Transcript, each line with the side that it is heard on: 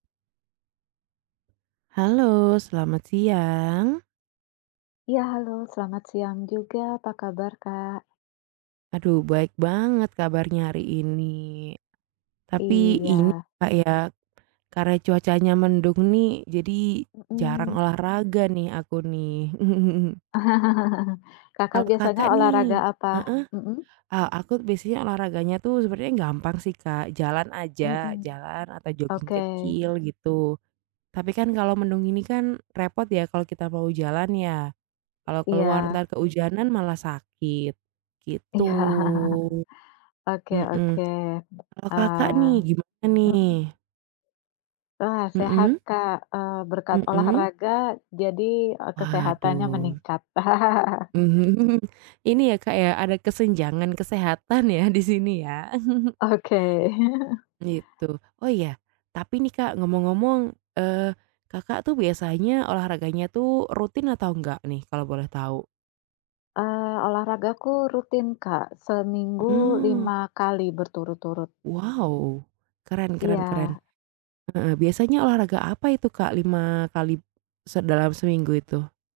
right: Halo, selamat siang.
left: Iya, halo. Selamat siang juga. Apa kabar, Kak?
right: Aduh baik banget kabarnya hari ini. Tapi ini,
left: Iya.
right: Kak, ya karena cuacanya mendung nih, jadi jarang
left: Mhm.
right: olahraga nih aku nih.
left: Kakak
right: Kalau Kakak
left: biasanya olahraga
right: nih
left: apa?
right: heeh,
left: Mhm.
right: ah, a aku biasanya olahraganya tuh sebenernya gampang sih, Kak, jalan aja,
left: Mhm,
right: jalan atau joging
left: oke.
right: kecil gitu. Tapi kan, kalau mendung gini kan, repot ya kalau kita mau jalan ya. Kalau keluar
left: Iya.
right: entar keujanan malah sakit, gitu,
left: Iya. Oke
right: mhm.
left: oke.
right: Kalo, Kakak
left: Eee,
right: nih, gimana
left: mhm.
right: nih?
left: Wah sehat,
right: Mhm.
left: Kak, eee, berkat
right: Mhm.
left: olahraga jadi e kesehatannya
right: Waduh.
left: meningkat.
right: Mhm. Ini ya, Kak, ya, ada kesenjangan kesehatan ya di sini ya.
left: Oke.
right: Gitu. Oh ya, tapi nih, Kak, ngomong-ngomong, eee, Kakak tuh biasanya olahraganya tuh rutin atau enggak nih kalau boleh tahu?
left: Eee, olahragaku rutin, Kak, seminggu
right: Oh.
left: 5 kali berturut-turut.
right: Wow! Keren keren keren,
left: Iya.
right: heeh. Biasanya olahraga apa itu, Kak, 5 kali se dalam seminggu itu?